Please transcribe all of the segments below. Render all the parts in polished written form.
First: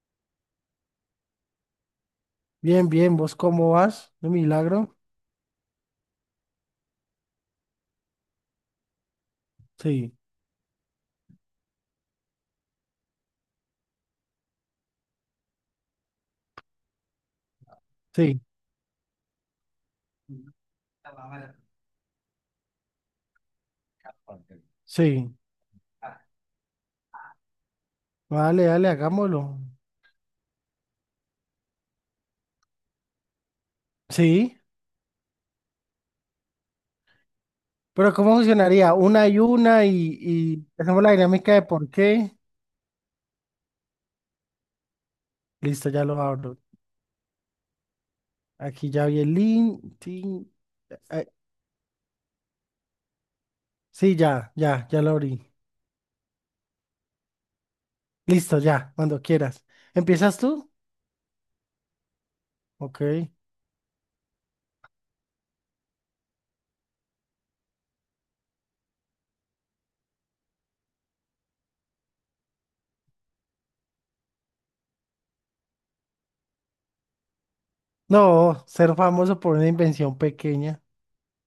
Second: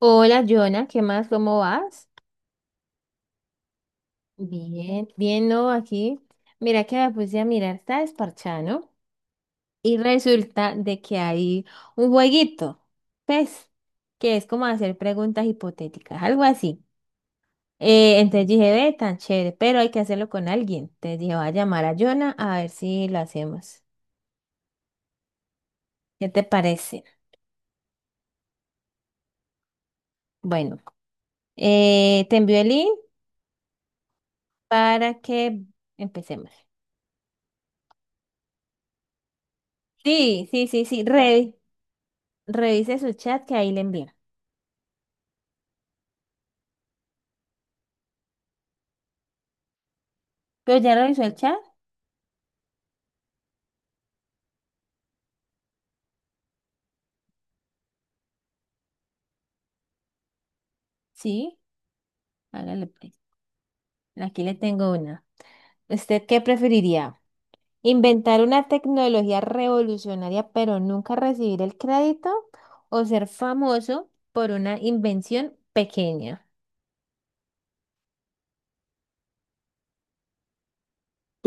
Hola, Jonah, ¿qué más? ¿Cómo vas? Bien, bien, ¿vos cómo vas? ¿De milagro? Bien, bien, no, aquí. Mira que me puse a mirar, está desparchado, ¿no? Y Sí, resulta de que hay un jueguito, pues, que es como hacer preguntas hipotéticas, algo así. Sí, Entonces dije, ve, tan chévere, pero hay que hacerlo con alguien. Entonces dije, voy a llamar a Jonah a ver si lo hacemos. sí. ¿Qué te parece? Vale, dale, hagámoslo. Bueno, te envío el link Sí, para que empecemos. pero ¿cómo funcionaría? Una Sí, sí, y sí, hacemos sí, la dinámica de por qué. revise su chat que ahí le envié. Listo, ya lo abro. Aquí ya vi el link. Tin, ¿Pero ya revisó eh, el chat? sí, ya lo abrí. Listo, ya, cuando quieras. ¿Empiezas tú? Sí, hágale Ok. pues. Aquí le tengo una. ¿Usted qué preferiría? ¿Inventar una tecnología revolucionaria pero nunca recibir el crédito? ¿O ser famoso por una invención pequeña? No, ser famoso por una invención pequeña.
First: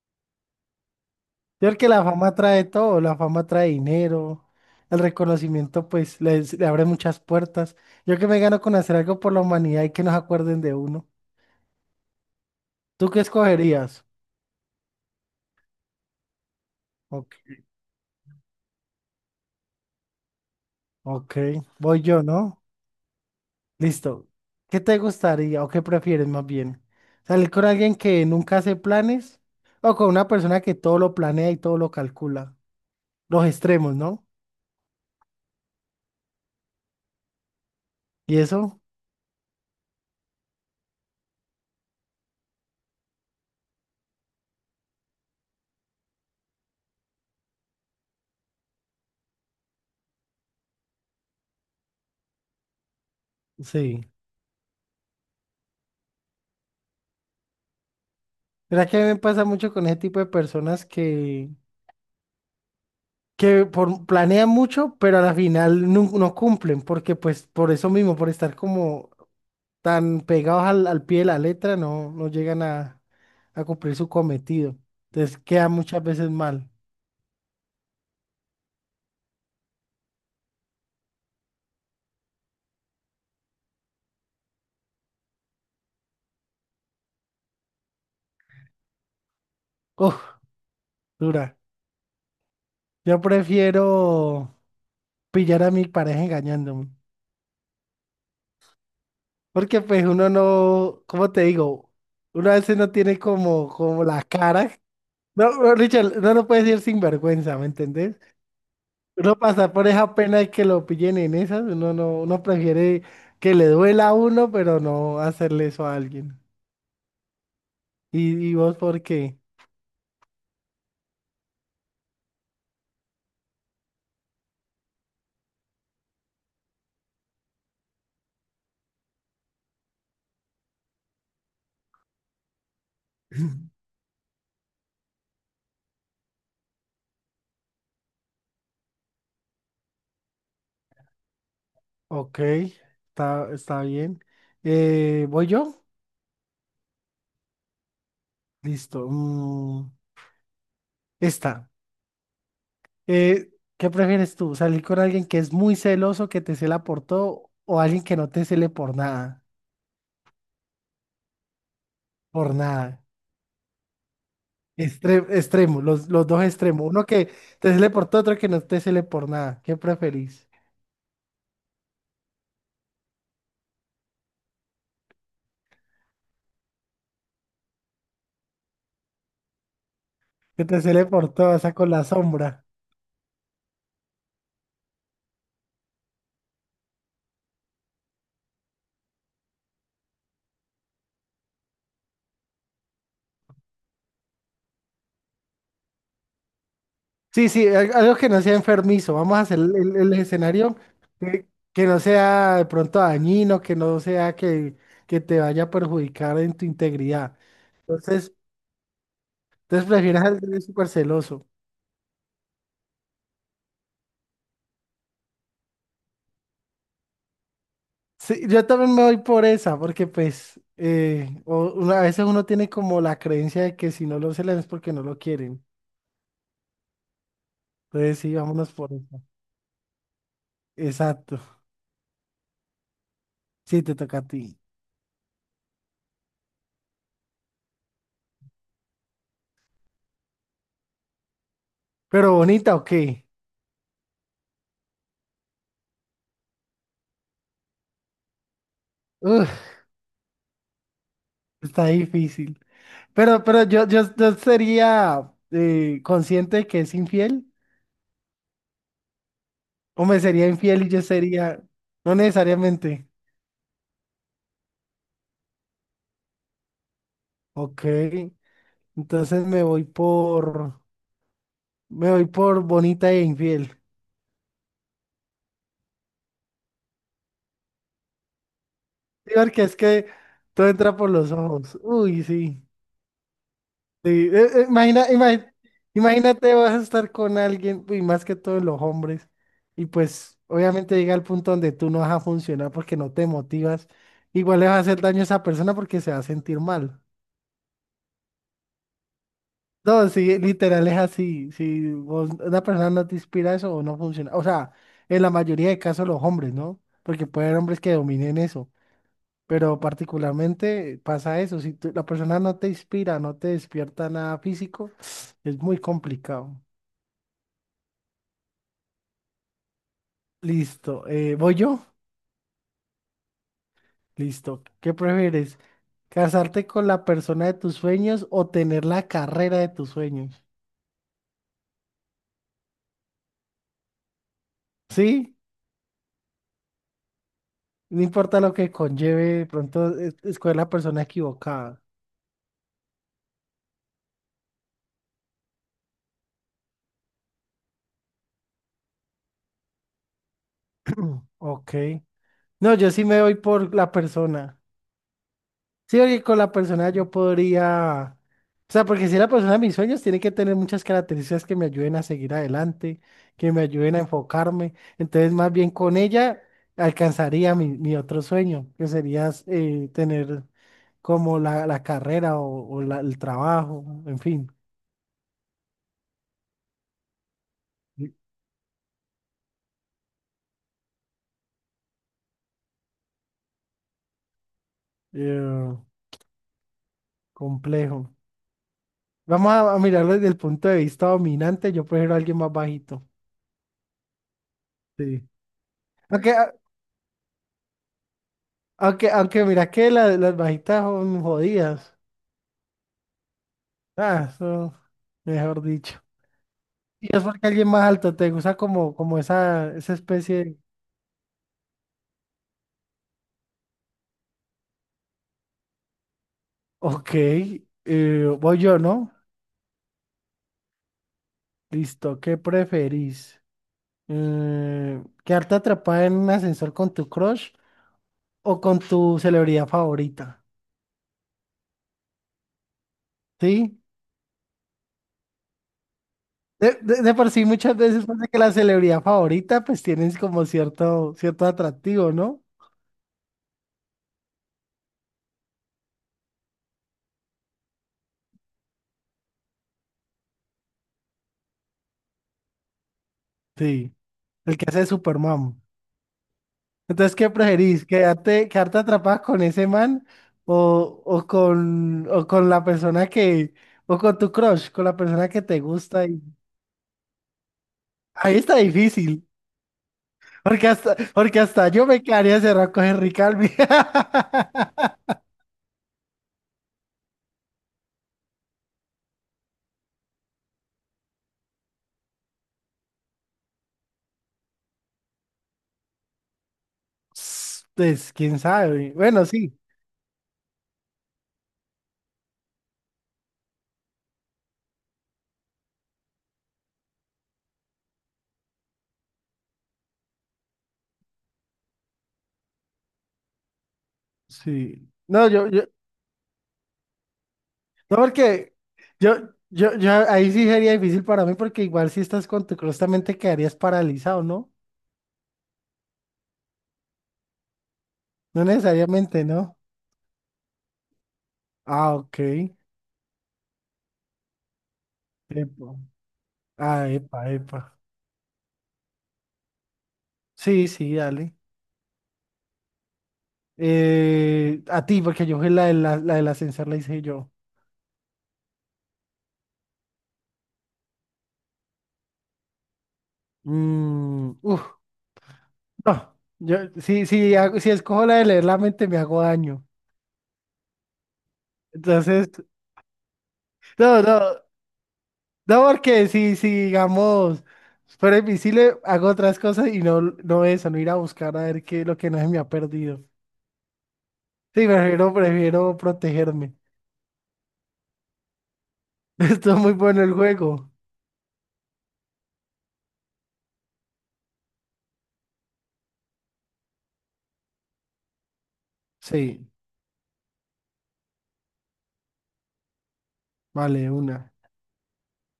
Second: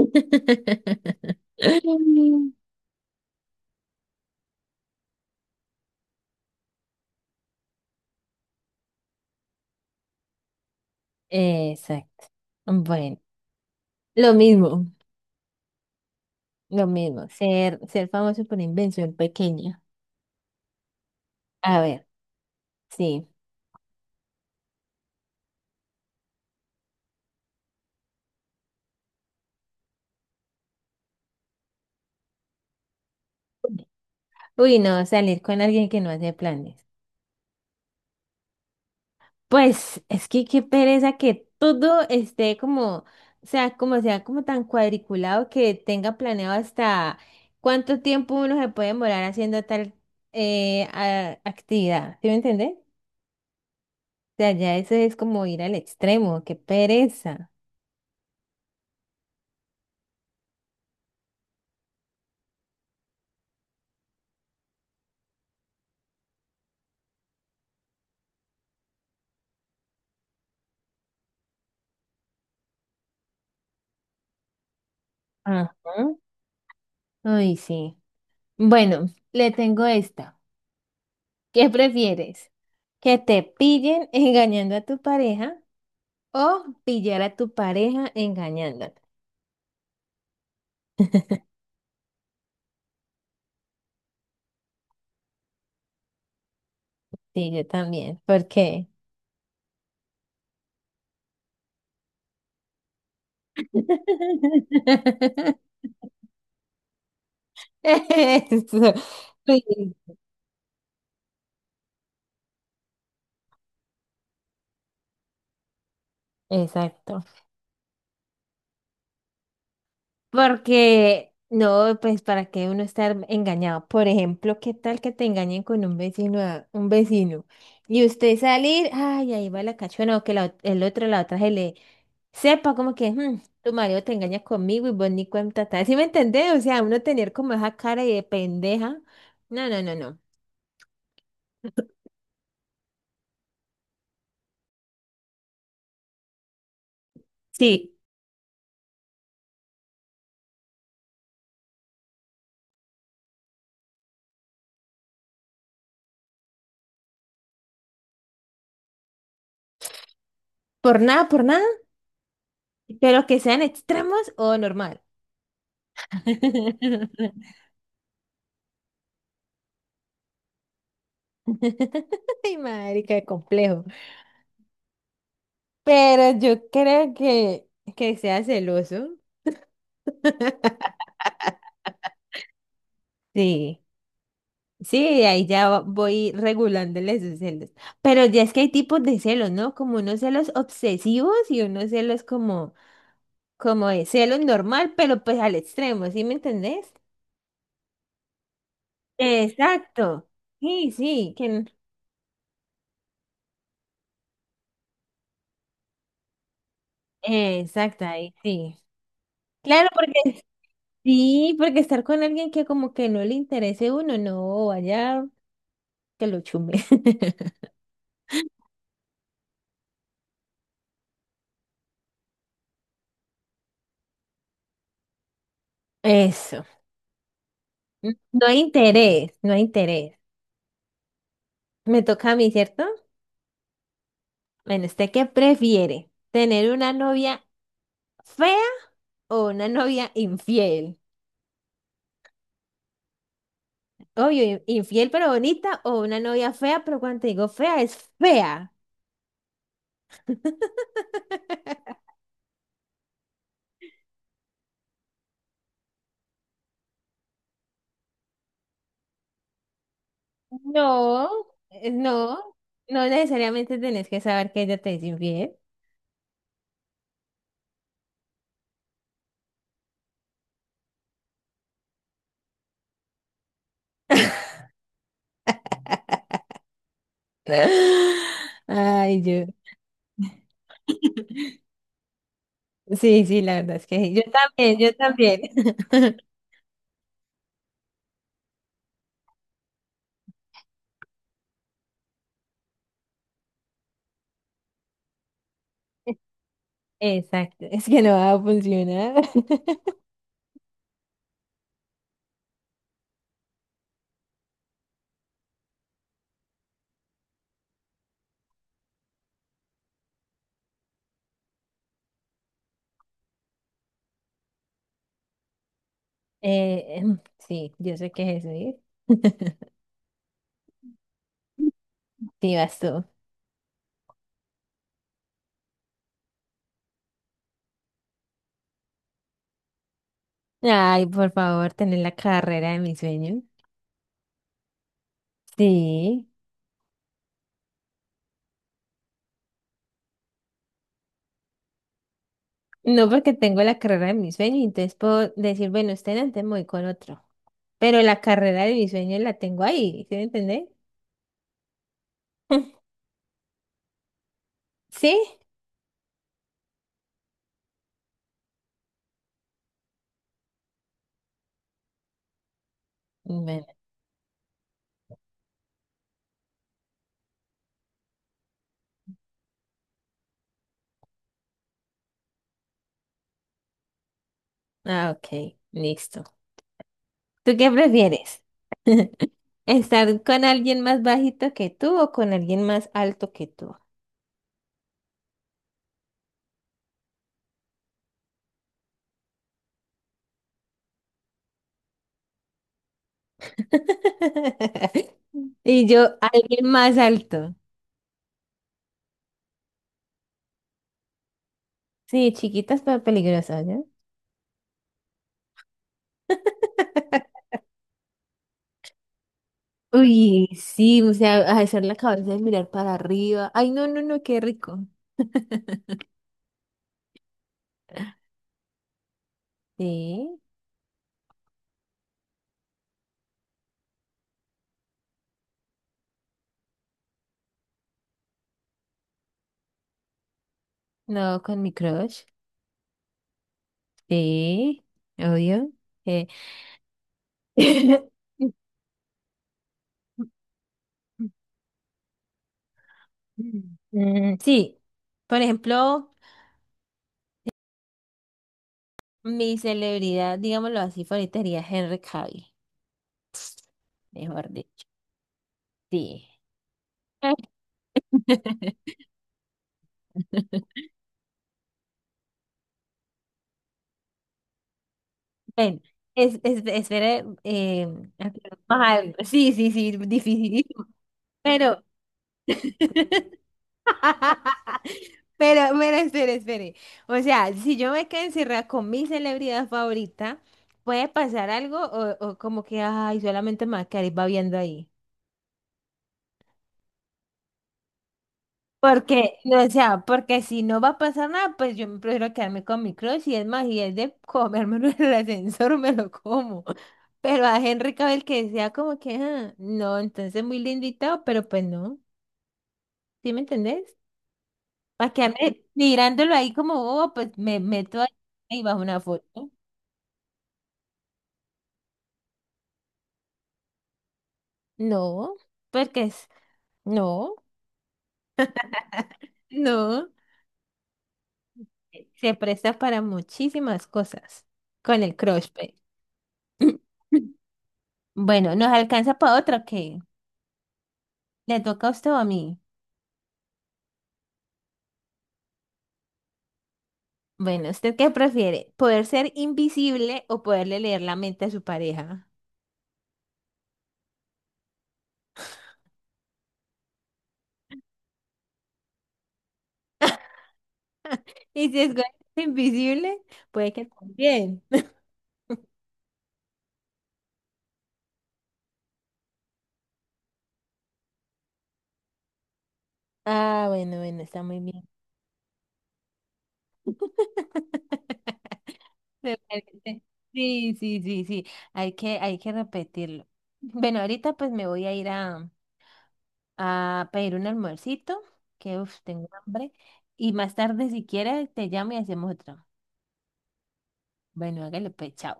Yo creo que la fama trae todo, la fama trae dinero, el reconocimiento pues le abre muchas puertas. Yo que me gano con hacer algo por la humanidad y que nos acuerden de uno. Exacto. ¿Tú qué Bueno, escogerías? lo mismo, lo mismo. Ok, Ser, ser famoso por invención pequeña. ok, A voy ver, yo, ¿no? sí. Listo. ¿Qué te gustaría o qué prefieres más bien? ¿Salir con alguien que nunca hace planes o con una persona que todo lo planea y todo lo calcula? Los extremos, ¿no? Uy, no, salir con alguien que no hace planes. ¿Y eso? Pues es que qué pereza que todo esté como, o sea como tan cuadriculado que tenga planeado hasta cuánto tiempo uno se puede demorar haciendo tal actividad. ¿Sí me entiendes? O Sí. sea, ya eso es como ir al extremo, qué pereza. Mira que a mí me pasa mucho con ese tipo de personas que por, planean mucho, pero a la final no, no cumplen, porque pues por eso mismo, por estar como tan pegados al pie de la letra, no, no llegan a cumplir su cometido. Entonces queda Ajá. muchas veces mal. Ay, sí. Bueno, le tengo esta. ¿Qué prefieres? ¿Que te pillen engañando a tu pareja o pillar a tu pareja engañándote? Uf, dura. Yo prefiero pillar a mi pareja engañándome, Sí, yo también. ¿Por qué? porque pues uno no, ¿cómo te digo? Uno a veces no tiene como, como la cara. No, no, Richard, no lo puedes decir sin vergüenza, ¿me entendés? Eso, Uno sí, pasa por esa pena de que lo pillen en esas, uno no, uno prefiere que le duela a uno, pero no hacerle eso a alguien. exacto. Y vos por qué? Porque, no, pues para qué uno estar engañado. Por ejemplo, ¿qué tal que te engañen con un vecino, un vecino? Y usted salir, ay, ahí va la cachona, o que la el otro, la otra se le sepa como que, "Mm, tu marido te engaña conmigo y vos ni cuenta te das". ¿Sí me entendés? O sea, uno tener como esa cara de pendeja. No, no, no, no. Ok, está, está bien. ¿voy yo? Sí, Listo. Esta. Eh, ¿qué prefieres tú? ¿Salir con alguien que es muy celoso, que te cela por todo, o alguien que no te cele por nada? Por nada, Por nada. pero que sean extremos o normal. Extremo, los dos extremos. Uno que te cele por todo, otro que no te cele por nada. ¿Qué preferís? Ay, marica qué complejo. Pero yo creo que sea celoso. Que te cele por todo, o sea, con la sombra. Sí, sí, voy regulándole sus celos. Pero ya es que hay tipos de celos, ¿no? Como unos celos obsesivos y unos celos como, como de celos normal, pero pues al extremo, ¿sí me entendés? Sí, sí, algo que no sea enfermizo. Vamos a hacer el, el Exacto. escenario Sí, sí, que, que no sea de pronto dañino, que no sea que te vaya a perjudicar en tu integridad. exacto, Entonces, ahí sí. entonces Claro, prefieres porque alguien súper celoso. sí, porque estar con alguien que como que no le interese a uno, no, vaya. Que lo chumbe. Sí, yo también me voy por esa, porque pues a veces uno tiene como la creencia de que si no lo celan es porque no lo quieren. Eso. Entonces sí, No hay vámonos por esa. interés, no hay interés. Exacto. Me toca a mí, ¿cierto? Sí, te toca a ti. Bueno, ¿usted qué prefiere? ¿Tener una novia fea o una novia infiel? Pero bonita, ¿o qué? Obvio, infiel pero bonita o una novia fea, pero cuando te digo fea es fea. Uf, está difícil. Pero yo, yo, yo sería consciente de que es infiel, o me sería infiel y yo No, sería, no no, no necesariamente. necesariamente tenés que saber que ella te es infiel. Ok, entonces me voy por bonita e infiel. Ay, Sí, yo. porque es que todo entra por los ojos. Uy, sí. Sí, sí, la verdad es que sí. Yo Sí. También, yo también. Imagínate, vas a estar con alguien, y más que todos los hombres, y pues obviamente llega el punto donde tú no vas a funcionar porque no te motivas. Igual le vas a hacer daño a esa persona porque se va a sentir mal. Exacto, es que no va a funcionar. No, sí, literal es así. Si una persona no te inspira eso o no funciona. O sea, en la mayoría de casos los hombres, ¿no? Porque puede haber hombres que dominen eso. Pero particularmente pasa eso. Si la persona no te inspira, no te despierta nada físico, es muy complicado. Eh, em, sí, yo sé que es eso, ¿eh? Listo. ¿voy yo? Sí, vas tú. Listo. ¿Qué prefieres? ¿Casarte con la persona de tus sueños o tener la carrera de tus sueños? Ay, por favor, tener la carrera de mi sueño. Sí, Sí, no importa lo que conlleve, de pronto escoger la persona equivocada. no porque tengo la carrera de mi sueño, entonces puedo decir, bueno, usted antes me voy con otro, pero la carrera de mi sueño la tengo ahí, ¿sí me entendés? Mm, ok. No, yo sí me voy por la persona. ¿Sí? Sí, porque con la persona yo podría. O sea, porque si la persona de mis sueños tiene que tener muchas características que me ayuden a seguir adelante, que me Bueno, ayuden a enfocarme. Entonces, más bien con ella alcanzaría mi, mi otro sueño, que sería tener como la carrera o el trabajo, en fin. ah, ok, listo. ¿Tú qué Eh, prefieres? ¿Estar con alguien más bajito que tú o con alguien más alto que tú? eh, complejo. Vamos a mirarlo desde el punto de vista dominante. Yo prefiero a alguien más bajito. Sí. Y yo, Aunque, ah, alguien más alto. aunque, aunque mira que las bajitas son jodidas. Sí, chiquitas pero peligrosas, ¿no? Ah, eso, mejor dicho. Y es porque alguien más alto te gusta como, como esa especie Uy, de- sí, o sea, hacer la cabeza y mirar para arriba. Ay, no, no, no, qué rico. Ok, voy yo, ¿no? Sí, Listo, ¿qué preferís? ¿quedarte atrapada en un ascensor con tu crush o con tu celebridad favorita? no, con mi crush. ¿Sí? Sí, obvio. Eh, De por sí muchas veces pasa que la celebridad favorita pues tienes como cierto, cierto atractivo, ¿no? Mm, sí, por ejemplo, mi celebridad, digámoslo así, favorita sería Henry Cavill, Sí, mejor el que hace de dicho. Superman. Sí. Entonces, ¿qué preferís? ¿Quedarte, quedarte atrapada con ese man o con la persona que, o con tu crush, con la persona que te Ven, gusta? Y... espere, Ahí está más algo. difícil, Sí, sí, sí, dificilísimo, porque hasta pero, yo me quedaría cerrado con Henry Calvi. Pero, espere, espere. O sea, si yo me quedo encerrada con mi celebridad favorita, ¿puede pasar algo o como que, ay, solamente me va a quedar babeando ahí? Pues, quién sabe. Bueno, Porque, sí, no, o sea, porque si no va a pasar nada, pues yo me prefiero quedarme con mi crush y es más, y es de comérmelo en el ascensor, me lo como. Pero a Henry Cavill que sea como que, ah, no, entonces muy lindo y todo, pero pues no, ¿sí me entendés? sí. Para No, yo, quedarme mirándolo ahí como bobo, pues me no, meto ahí porque y bajo una yo, foto. yo, ahí sí sería difícil para mí, porque igual si estás con tu crush también te quedarías paralizado, ¿no? No, porque es, no, No necesariamente, ¿no? no, Ah, ok. se presta para muchísimas cosas con el crush, Epa. pues. Ah, epa, epa. Bueno, ¿nos alcanza para otra o qué? Sí, sí, dale. ¿Le toca a usted o a mí? A ti, porque yo fui la, de la, la del ascensor, la hice yo. Bueno, ¿usted qué prefiere? ¿Poder ser invisible o poderle leer la mente a su pareja? Mm, uf, no. Yo, sí sí si escojo la de leer la mente, me hago daño. Y si es Entonces, invisible, puede que no, no. también. No, porque si, si digamos, fuera invisible, hago otras cosas y no, no eso, no ir a buscar a ver qué es lo que no se me ha perdido. Ah, bueno, bueno, está muy Sí, bien. prefiero, prefiero protegerme. Me Esto es muy parece. bueno el juego. Sí, sí, sí, sí. Hay que repetirlo. Bueno, ahorita pues me voy a ir a pedir un almuercito, que uf, tengo Sí, hambre. Y más tarde, si quieres, te llamo y hacemos otro. vale, una. Bueno, hágale pues, chao.